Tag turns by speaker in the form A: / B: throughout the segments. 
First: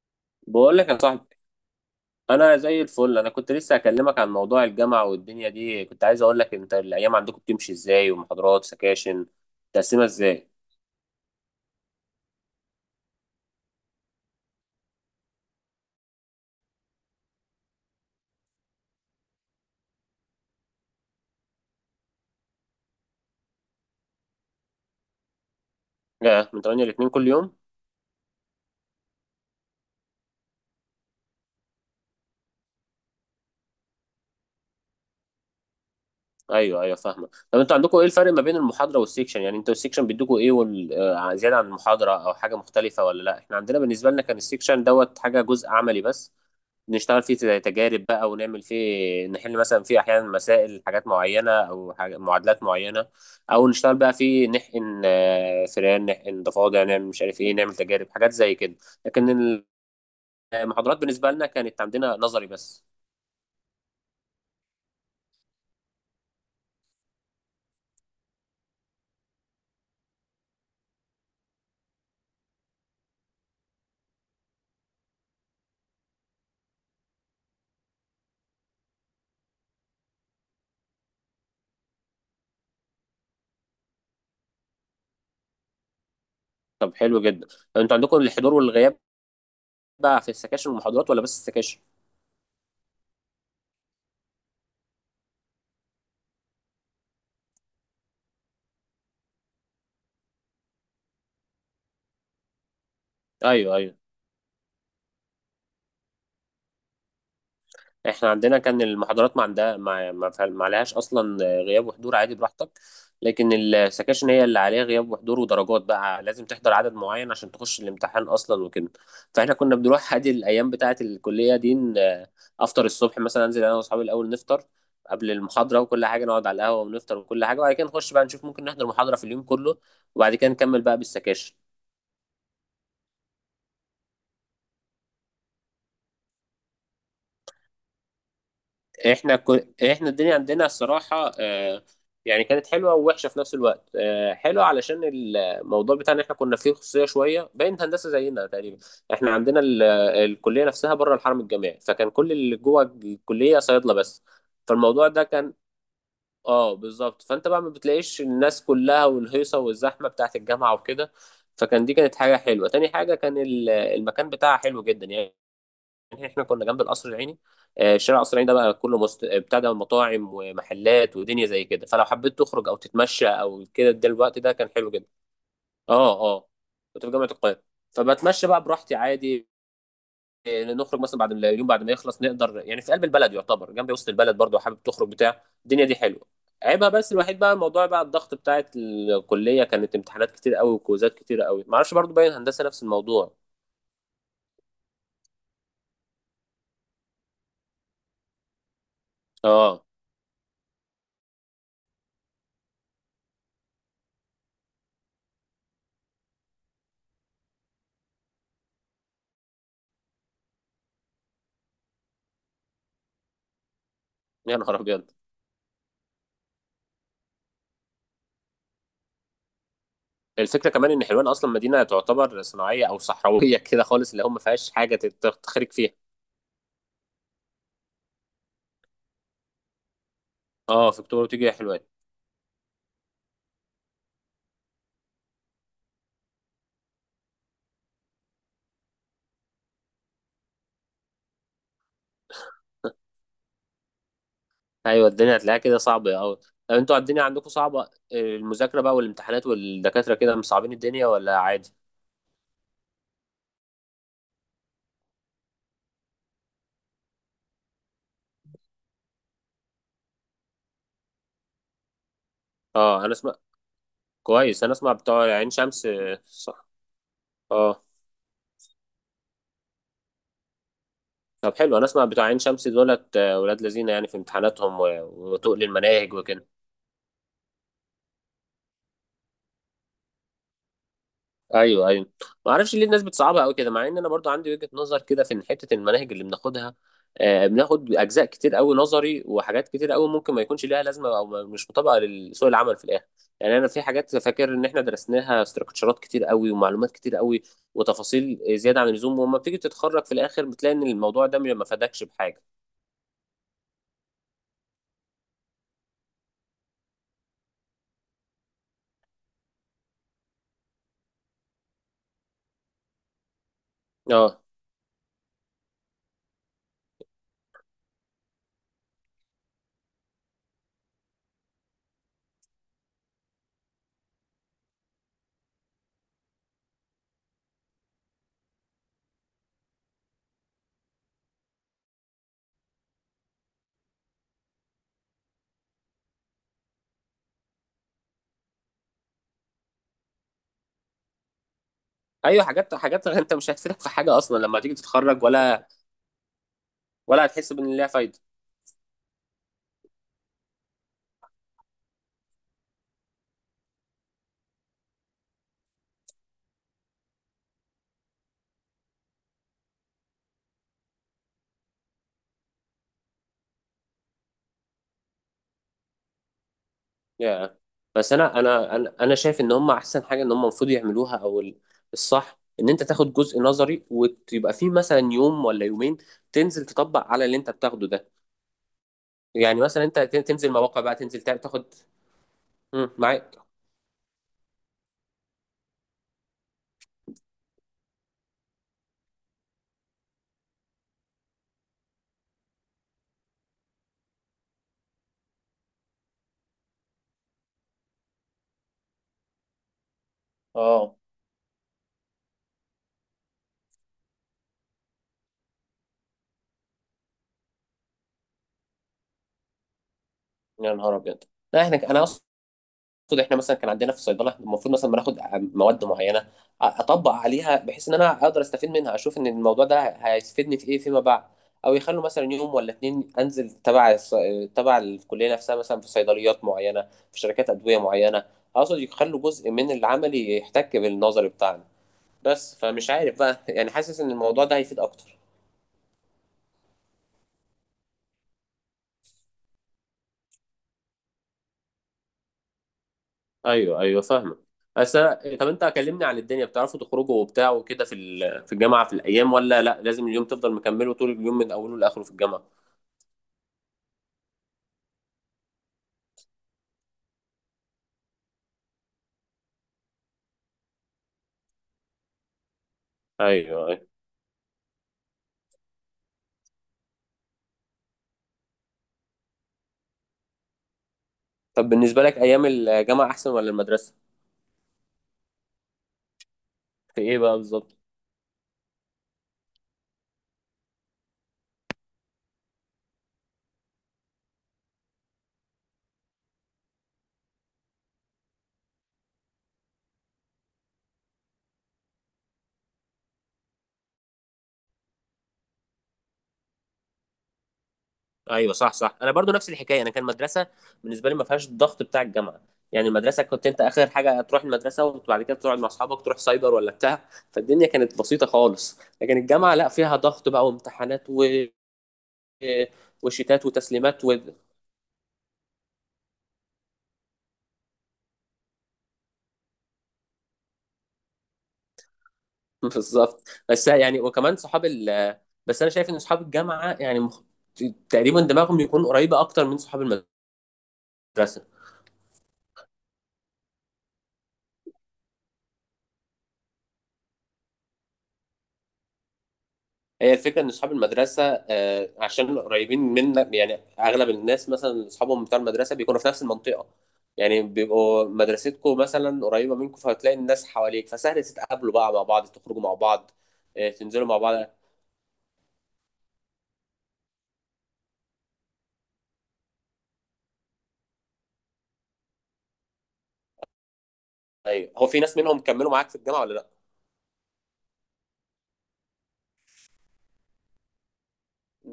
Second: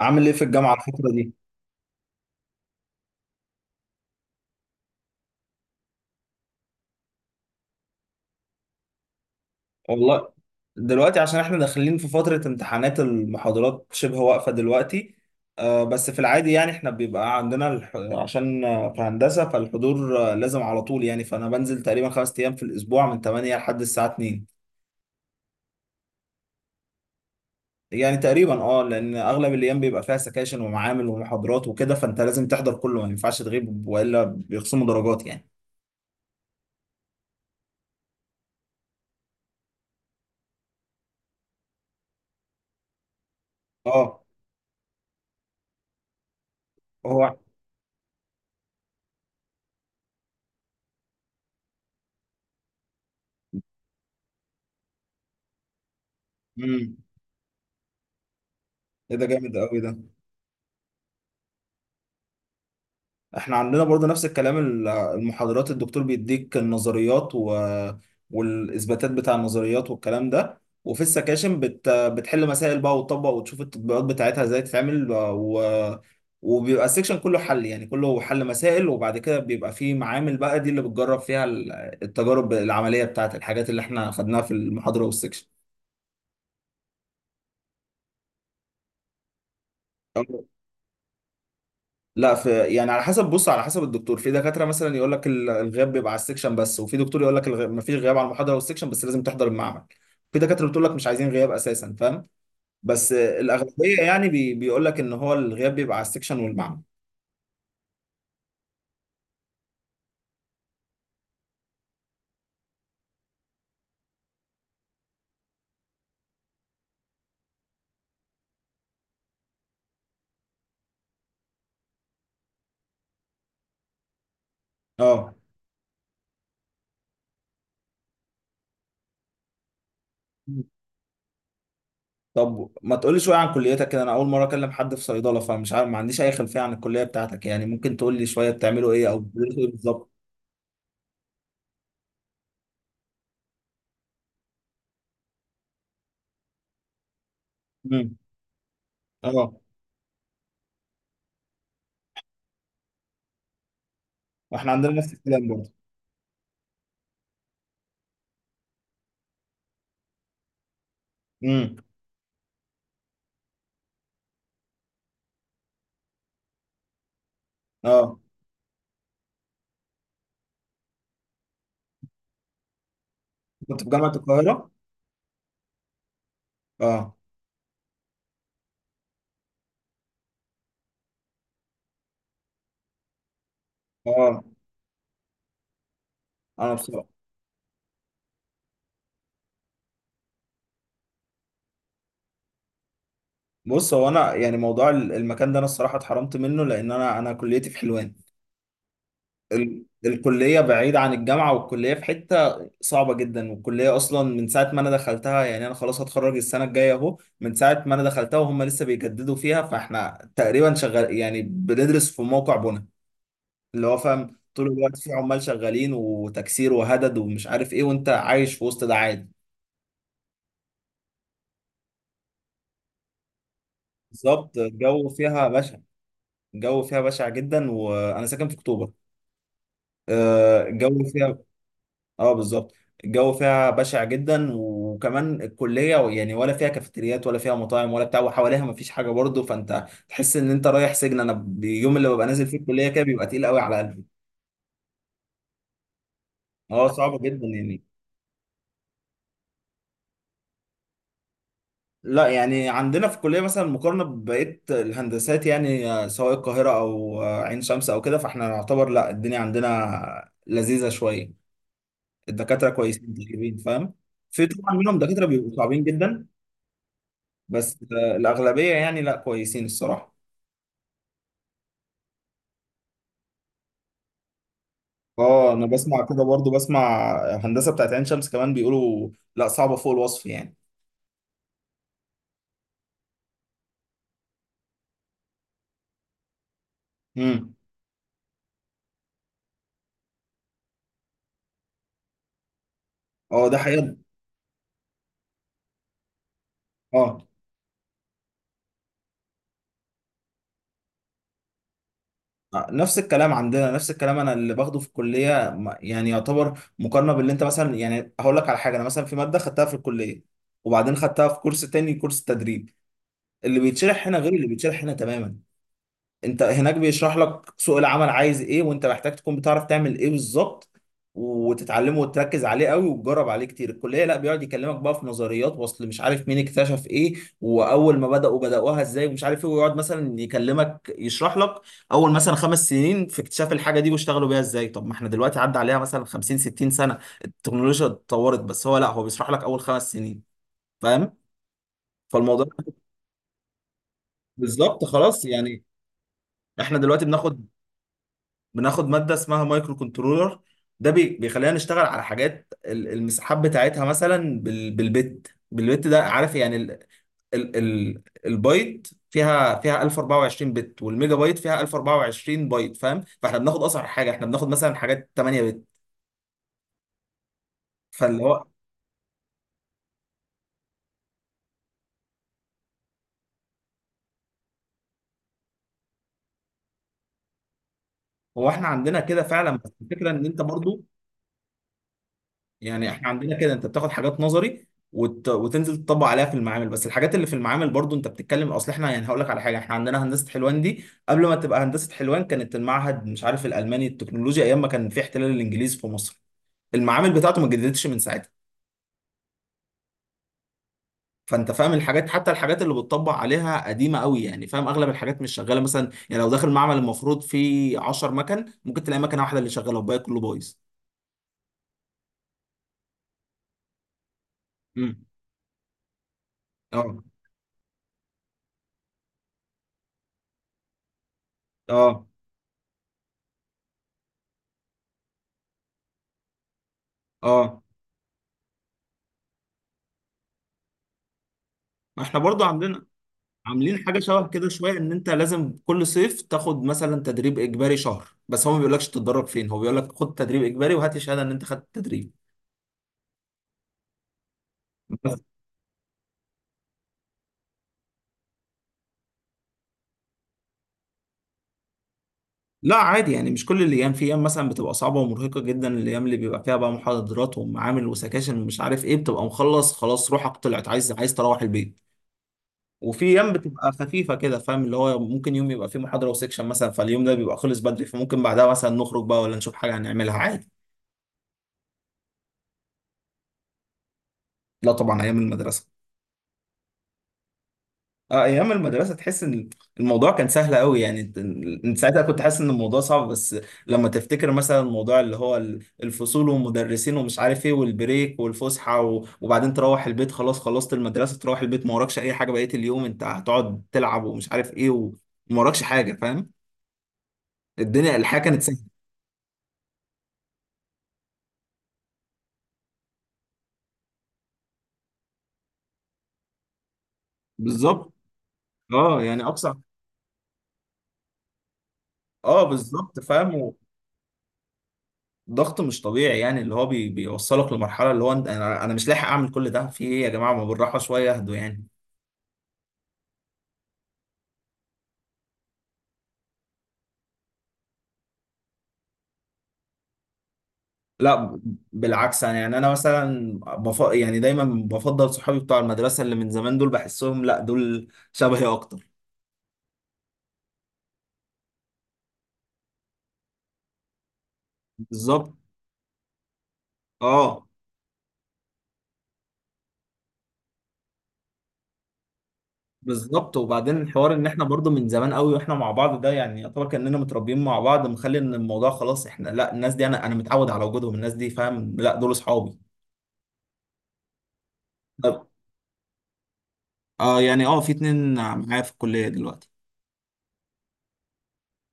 A: عامل ايه في الجامعة
B: بقول لك يا
A: الفترة دي؟
B: صاحبي، انا زي الفل. انا كنت لسه اكلمك عن موضوع الجامعه والدنيا دي. كنت عايز اقول لك انت الايام عندكم بتمشي ازاي، ومحاضرات سكاشن تقسمها
A: والله
B: ازاي؟
A: دلوقتي عشان احنا داخلين في فترة امتحانات، المحاضرات شبه واقفة دلوقتي. آه، بس في العادي يعني احنا بيبقى عندنا الح... عشان آه، في هندسة، فالحضور لازم على طول يعني، فانا بنزل تقريبا خمس ايام في الاسبوع من 8 لحد الساعة 2.
B: من 8 ل 2 كل يوم؟
A: يعني تقريبا اه، لان اغلب الايام بيبقى فيها سكاشن ومعامل ومحاضرات وكده، فانت لازم تحضر كله، ما ينفعش تغيب والا بيخصموا درجات يعني.
B: ايوه ايوه فاهمه. طب انتوا عندكم ايه الفرق ما بين المحاضره والسيكشن؟ يعني انتوا السيكشن بيدوكوا ايه وال... آه، زياده عن المحاضره او حاجه مختلفه ولا لا؟ احنا عندنا، بالنسبه لنا،
A: اه.
B: كان السيكشن دوت حاجه جزء عملي بس. نشتغل فيه
A: هو.
B: زي تجارب بقى ونعمل فيه، نحل مثلا فيه احيانا مسائل حاجات معينه او حاجة معادلات معينه، او نشتغل بقى فيه نحقن فئران، نحقن ضفادع،
A: امم.
B: نعمل مش عارف ايه، نعمل تجارب حاجات زي كده.
A: ايه ده،
B: لكن
A: جامد قوي ده.
B: المحاضرات بالنسبه لنا كانت عندنا نظري بس.
A: احنا عندنا برضو نفس الكلام، المحاضرات الدكتور بيديك النظريات والاثباتات بتاع النظريات والكلام ده، وفي السكاشن بتحل مسائل بقى وتطبق وتشوف التطبيقات بتاعتها ازاي تتعمل. وبيبقى السكشن كله حل، يعني كله حل مسائل، وبعد كده بيبقى فيه معامل بقى، دي اللي بتجرب فيها التجارب العملية بتاعت الحاجات اللي احنا خدناها في المحاضرة والسكشن.
B: طب حلو جدا. طب انتوا عندكم الحضور والغياب بقى في السكاشن والمحاضرات ولا بس السكاشن؟
A: لا، في. يعني على حسب، بص على حسب الدكتور، في دكاتره مثلا يقول لك الغياب بيبقى على السكشن بس، وفي دكتور يقول لك ما فيش غياب على المحاضره والسكشن، بس لازم تحضر المعمل. في دكاتره بتقول لك مش عايزين غياب اساسا، فاهم؟ بس
B: ايوه ايوه.
A: الاغلبيه يعني بيقول لك ان هو الغياب بيبقى على السكشن والمعمل.
B: احنا عندنا كان المحاضرات ما عندها ما ما فعل- ما عليهاش اصلا غياب وحضور، عادي براحتك. لكن السكاشن هي اللي عليها غياب وحضور ودرجات، بقى لازم تحضر عدد معين عشان تخش الامتحان اصلا وكده. فاحنا كنا بنروح عادي الايام بتاعه الكليه دي. افطر الصبح مثلا، انزل انا واصحابي الاول نفطر قبل
A: اه.
B: المحاضره وكل حاجه، نقعد على القهوه ونفطر وكل حاجه، وبعد كده نخش بقى نشوف ممكن نحضر محاضره في اليوم كله، وبعد كده نكمل بقى بالسكاشن.
A: طب ما تقولي شويه عن كليتك كده، انا اول مره اكلم حد في صيدله، فمش عارف، ما عنديش اي خلفيه عن الكليه بتاعتك، يعني ممكن تقول لي شويه بتعملوا ايه او بتدرسوا ايه
B: احنا
A: بالظبط.
B: الدنيا عندنا الصراحه، يعني كانت حلوه ووحشه في نفس الوقت. حلوه علشان الموضوع بتاعنا احنا كنا فيه خصوصيه شويه، باين هندسه
A: امم.
B: زينا تقريبا. احنا
A: اه،
B: عندنا الكليه نفسها بره الحرم الجامعي، فكان كل اللي جوه الكليه صيادله بس.
A: واحنا عندنا
B: فالموضوع
A: نفس
B: ده
A: الكلام
B: كان
A: برضه.
B: اه بالظبط. فانت بقى ما بتلاقيش الناس كلها والهيصه والزحمه بتاعت الجامعه وكده.
A: امم.
B: فكان دي كانت حاجه حلوه. تاني حاجه كان المكان بتاعها حلو جدا يعني. يعني احنا كنا جنب القصر العيني. شارع
A: اه،
B: القصر العيني ده بقى كله مست... بتاع ده مطاعم ومحلات ودنيا زي كده، فلو حبيت تخرج او تتمشى او
A: كنت في
B: كده ده
A: جامعه
B: الوقت ده كان
A: القاهره.
B: حلو جدا. اه اه، كنت في
A: اه
B: جامعه القاهره. فبتمشى بقى براحتي عادي. نخرج مثلا بعد ما- اليوم بعد ما يخلص نقدر، يعني في قلب البلد يعتبر، جنب وسط البلد
A: اه.
B: برضو، حابب تخرج بتاع، الدنيا دي حلوه.
A: انا
B: عيبها
A: بصراحه،
B: بس الوحيد بقى الموضوع بقى الضغط بتاعت الكليه، كانت امتحانات كتير قوي وكوزات كتير قوي، معرفش برضو باين هندسه نفس الموضوع.
A: بص هو انا، يعني موضوع المكان ده انا الصراحه اتحرمت منه، لان انا كليتي في حلوان.
B: اه،
A: الكليه بعيده عن الجامعه، والكليه في حته صعبه جدا، والكليه اصلا من ساعه ما انا دخلتها، يعني انا خلاص هتخرج السنه الجايه اهو، من ساعه ما انا دخلتها وهم لسه بيجددوا فيها، فاحنا تقريبا شغال، يعني بندرس في موقع بنا، اللي هو فاهم
B: يا
A: طول
B: نهار
A: الوقت
B: ابيض.
A: في عمال شغالين وتكسير وهدد ومش عارف ايه، وانت عايش في وسط ده عادي.
B: الفكره كمان ان حلوان اصلا مدينه تعتبر صناعيه او صحراويه كده خالص، اللي هو ما
A: بالظبط،
B: فيهاش حاجه
A: الجو فيها
B: تخرج
A: بشع.
B: فيها.
A: الجو فيها بشع جدا، وانا ساكن في اكتوبر.
B: اه، في
A: الجو
B: اكتوبر
A: فيها،
B: وتيجي يا حلوان.
A: اه بالظبط. الجو فيها بشع جدا، وكمان الكليه يعني ولا فيها كافيتريات ولا فيها مطاعم ولا بتاع، وحواليها مفيش حاجه برضه، فانت تحس ان انت رايح سجن. انا اليوم اللي ببقى نازل فيه الكليه كده بيبقى تقيل قوي على قلبي.
B: ايوه، الدنيا هتلاقيها كده صعبه قوي. طب
A: اه
B: انتوا
A: صعب
B: الدنيا
A: جدا
B: عندكم
A: يعني.
B: صعبه، المذاكره بقى والامتحانات والدكاتره كده مصعبين الدنيا ولا عادي؟
A: لا يعني عندنا في الكليه، مثلا مقارنه ببقيه الهندسات يعني سواء القاهره او عين شمس او كده، فاحنا نعتبر لا الدنيا عندنا لذيذه شويه، الدكاتره
B: اه انا
A: كويسين
B: اسمع.
A: طيبين، فاهم؟ في
B: كويس، انا
A: طبعا
B: اسمع
A: منهم
B: بتوع
A: دكاتره
B: عين
A: بيبقوا صعبين
B: شمس.
A: جدا،
B: صح.
A: بس
B: اه،
A: الأغلبية يعني لا كويسين الصراحة.
B: طب حلو، انا اسمع بتوع عين شمس دولت ولاد لذينه يعني في امتحاناتهم
A: اه
B: وتقل
A: انا بسمع
B: المناهج
A: كده
B: وكده.
A: برضو، بسمع هندسة بتاعت عين شمس كمان بيقولوا لا صعبة فوق الوصف يعني.
B: ايوه ايوه. ما اعرفش ليه الناس بتصعبها قوي كده، مع ان انا برضو عندي وجهة نظر كده في ان حتة المناهج اللي بناخدها، آه
A: امم.
B: بناخد اجزاء كتير قوي نظري وحاجات كتير قوي ممكن ما يكونش ليها لازمة او ما- مش مطابقة لسوق العمل في الاخر.
A: اه ده
B: يعني انا في
A: حقيقة.
B: حاجات فاكر ان احنا درسناها، استراكشرات كتير قوي ومعلومات كتير
A: اه
B: قوي وتفاصيل زيادة عن اللزوم، وما بتيجي تتخرج في الاخر بتلاقي ان الموضوع ده ما فادكش بحاجة.
A: نفس الكلام عندنا، نفس الكلام، انا اللي باخده في الكلية يعني يعتبر مقارنة باللي انت مثلا، يعني هقول لك على حاجة، انا مثلا في مادة خدتها في الكلية وبعدين خدتها في كورس تاني، كورس تدريب، اللي بيتشرح هنا غير
B: اه
A: اللي بيتشرح هنا تماما. انت هناك بيشرح لك سوق العمل عايز ايه، وانت محتاج تكون بتعرف تعمل ايه بالظبط وتتعلمه وتركز عليه قوي وتجرب عليه كتير. الكليه لا، بيقعد يكلمك بقى في نظريات، واصل مش عارف مين اكتشف ايه، واول ما بداوها ازاي ومش عارف ايه، ويقعد مثلا يكلمك يشرح لك اول مثلا خمس سنين في اكتشاف الحاجه دي، واشتغلوا بيها ازاي. طب ما احنا دلوقتي عدى عليها مثلا 50 60 سنه، التكنولوجيا اتطورت، بس هو لا، هو بيشرح لك اول خمس سنين، فاهم؟
B: ايوه،
A: فالموضوع،
B: حاجات انت مش هتفيدك في حاجة اصلا لما تيجي
A: بالظبط،
B: تتخرج،
A: خلاص يعني.
B: ولا
A: احنا دلوقتي
B: ولا هتحس بان ليها فايدة.
A: بناخد ماده اسمها مايكرو كنترولر، ده بيخلينا نشتغل على حاجات المساحات بتاعتها، مثلا بالبت، بالبت ده عارف يعني ال البايت فيها 1024 بت، والميجا بايت فيها 1024 بايت، فاهم؟ فاحنا بناخد اصغر حاجه، احنا بناخد مثلا حاجات 8 بت،
B: يا بس
A: فاللي
B: انا
A: هو،
B: انا انا أنا شايف ان هم احسن حاجه ان هم المفروض يعملوها، الصح ان انت تاخد جزء نظري، ويبقى فيه مثلا يوم ولا يومين تنزل تطبق على اللي انت بتاخده ده.
A: هو احنا عندنا كده فعلا،
B: يعني
A: بس
B: مثلا انت
A: الفكره ان انت
B: تنزل مواقع
A: برضو،
B: بقى، تنزل تاخد.
A: يعني
B: مم،
A: احنا
B: معاك.
A: عندنا كده، انت بتاخد حاجات نظري وتنزل تطبق عليها في المعامل، بس الحاجات اللي في المعامل برضو، انت بتتكلم، اصل احنا يعني هقول لك على حاجه، احنا عندنا هندسه حلوان دي قبل ما تبقى هندسه حلوان كانت المعهد مش عارف الالماني التكنولوجيا، ايام ما كان في احتلال الانجليز في مصر. المعامل بتاعته ما اتجددتش من ساعتها،
B: اه،
A: فانت فاهم الحاجات، حتى الحاجات اللي بتطبق عليها قديمه قوي يعني، فاهم؟ اغلب الحاجات مش شغاله، مثلا يعني لو داخل معمل المفروض فيه 10 مكن، ممكن تلاقي مكنه واحده اللي شغاله والباقي كله بايظ.
B: يا نهار ابيض. لا احنا، انا اصلا المفروض احنا مثلا كان عندنا في الصيدله المفروض مثلا
A: مم.
B: بناخد مواد معينه،
A: اه.
B: اطبق عليها بحيث ان انا اقدر استفيد منها، اشوف ان الموضوع ده هيفيدني في ايه فيما بعد. او يخلوا
A: اه.
B: مثلا يوم ولا اتنين انزل تبع الكليه نفسها مثلا، في صيدليات معينه، في شركات
A: اه.
B: ادويه معينه. اقصد يخلوا جزء من العملي يحتك بالنظري بتاعنا
A: ما احنا برضو
B: بس،
A: عندنا
B: فمش عارف بقى يعني،
A: عاملين حاجه
B: حاسس ان
A: شبه
B: الموضوع
A: كده
B: ده
A: شويه،
B: هيفيد
A: ان انت
B: اكتر.
A: لازم كل صيف تاخد مثلا تدريب اجباري شهر، بس هو ما بيقولكش تتدرب فين، هو بيقول لك خد تدريب اجباري وهات لي شهاده ان انت خدت تدريب
B: ايوه ايوه فاهمك.
A: بس.
B: طب انت كلمني عن الدنيا، بتعرفوا تخرجوا وبتاع وكده في في الجامعه في الايام، ولا لا لازم اليوم تفضل مكمله طول اليوم من اوله لاخره في الجامعه؟
A: لا عادي يعني، مش كل الايام، في ايام مثلا بتبقى صعبه ومرهقه جدا، الايام اللي بيبقى فيها بقى محاضرات ومعامل وسكاشن ومش عارف ايه، بتبقى مخلص خلاص روحك طلعت، عايز عايز تروح البيت. وفي ايام
B: ايوه
A: بتبقى
B: ايوه.
A: خفيفه كده، فاهم؟ اللي هو ممكن يوم يبقى فيه محاضره وسكشن مثلا، فاليوم ده بيبقى خلص بدري، فممكن بعدها مثلا نخرج بقى، ولا نشوف حاجه هنعملها عادي.
B: طب بالنسبه لك ايام الجامعه احسن ولا المدرسه؟
A: لا طبعا ايام المدرسه.
B: في ايه بقى بالظبط؟
A: اه ايام المدرسه تحس ان الموضوع كان سهل قوي، يعني انت ساعتها كنت حاسس ان الموضوع صعب، بس لما تفتكر مثلا الموضوع اللي هو الفصول والمدرسين ومش عارف ايه، والبريك والفسحه وبعدين تروح البيت، خلاص خلصت المدرسه، تروح البيت ما وراكش اي حاجه، بقيه اليوم انت هتقعد تلعب ومش عارف ايه، وما وراكش حاجه، فاهم؟ الدنيا، الحياه كانت
B: ايوه
A: سهله.
B: صح صح، انا برضو نفس الحكايه. انا كان مدرسه، بالنسبه لي ما فيهاش الضغط بتاع الجامعه. يعني المدرسه كنت انت اخر حاجه تروح المدرسه، وبعد كده تقعد مع اصحابك تروح سايبر ولا بتاع، فالدنيا
A: بالظبط.
B: كانت بسيطه خالص.
A: اه
B: لكن
A: يعني اقصى،
B: الجامعه لا، فيها ضغط بقى وامتحانات و
A: اه بالظبط،
B: وشتات
A: فاهم؟
B: وتسليمات و...
A: ضغط مش طبيعي يعني، اللي هو بيوصلك لمرحله اللي هو انت، انا مش لاحق اعمل كل ده، في ايه يا جماعه، ما بالراحه شويه، اهدوا يعني.
B: بالظبط. بس يعني وكمان صحاب ال بس انا شايف ان صحاب الجامعه يعني تقريبا دماغهم يكون قريبه اكتر من صحاب
A: لا
B: المدرسه.
A: بالعكس، انا يعني انا مثلا يعني دايما بفضل صحابي بتوع المدرسه اللي من زمان، دول بحسهم لا، دول شبهي اكتر.
B: هي الفكره ان صحاب المدرسه عشان قريبين منا يعني، اغلب الناس مثلا اصحابهم
A: بالظبط.
B: بتوع المدرسه بيكونوا في نفس المنطقه. يعني
A: اه
B: بيبقوا مدرستكم مثلا قريبه منكم، فهتلاقي الناس حواليك، فسهل تتقابلوا بقى مع بعض، تخرجوا مع بعض،
A: بالظبط، وبعدين
B: تنزلوا
A: الحوار
B: مع
A: ان
B: بعض.
A: احنا برضو من زمان قوي واحنا مع بعض ده، يعني يعتبر كاننا متربيين مع بعض، مخلي ان الموضوع خلاص احنا لا، الناس دي انا متعود على وجودهم، الناس دي فاهم؟ لا دول اصحابي.
B: ايوه، هو في ناس
A: طب.
B: منهم كملوا معاك في الجامعه ولا لا؟
A: اه يعني اه، في اتنين معايا في الكليه دلوقتي.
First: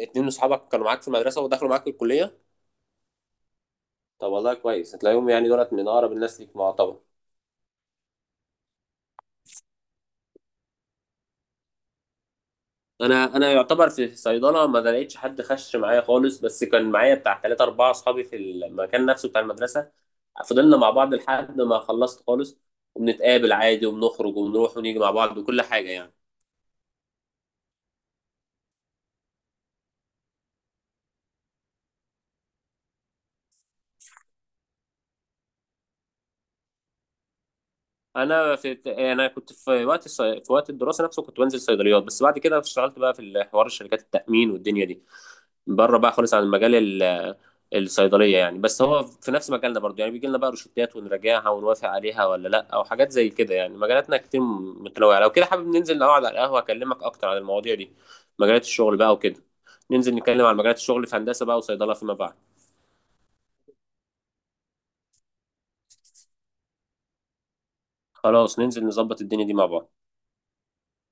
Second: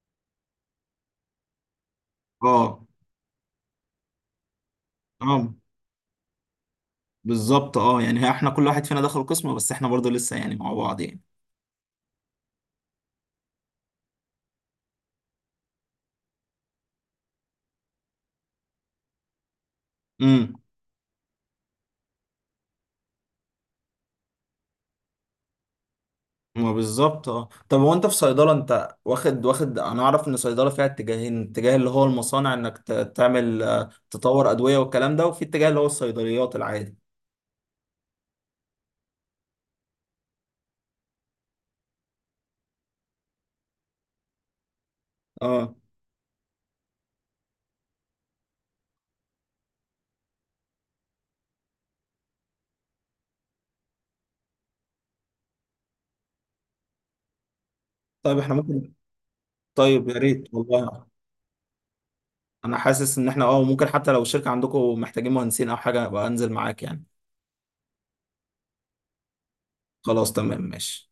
B: اتنين من صحابك كانوا معاك في المدرسه ودخلوا معاك الكليه؟
A: اه
B: طب والله كويس، هتلاقيهم يعني
A: اه،
B: دولت من اقرب الناس ليك معتبر.
A: بالظبط. اه يعني احنا كل واحد فينا دخل قسم، بس احنا برضو لسه يعني مع بعض يعني.
B: انا يعتبر في صيدله ما لقيتش حد خش معايا خالص، بس كان معايا بتاع 3 أو 4 أصحابي في المكان نفسه بتاع المدرسة.
A: امم.
B: فضلنا مع بعض لحد ما خلصت خالص، وبنتقابل عادي وبنخرج وبنروح ونيجي مع بعض وكل حاجة يعني.
A: ما بالظبط. اه طب هو انت في صيدلة، انت واخد، واخد انا اعرف ان صيدلة فيها اتجاهين، اتجاه اللي هو المصانع انك تعمل تطور ادوية والكلام ده، وفي اتجاه اللي هو الصيدليات العادي.
B: أنا في أنا كنت في في وقت الدراسة نفسه كنت بنزل صيدليات، بس بعد كده اشتغلت بقى في حوار شركات التأمين والدنيا دي،
A: اه.
B: بره بقى خالص عن المجال ال- الصيدلية يعني. بس هو في نفس مجالنا برضو، يعني بيجي لنا بقى روشتات ونراجعها ونوافق عليها ولا لا، او حاجات زي كده. يعني مجالاتنا كتير متنوعة، لو كده حابب ننزل نقعد على القهوة اكلمك اكتر عن المواضيع دي،
A: طيب احنا
B: مجالات
A: ممكن.
B: الشغل بقى وكده.
A: طيب يا
B: ننزل نتكلم
A: ريت
B: عن مجالات
A: والله.
B: الشغل في هندسة بقى وصيدلة فيما بعد.
A: انا حاسس ان احنا اه ممكن، حتى لو الشركة عندكم محتاجين مهندسين او حاجة، ابقى انزل معاك يعني.
B: خلاص، ننزل نظبط الدنيا دي مع بعض.
A: خلاص تمام ماشي.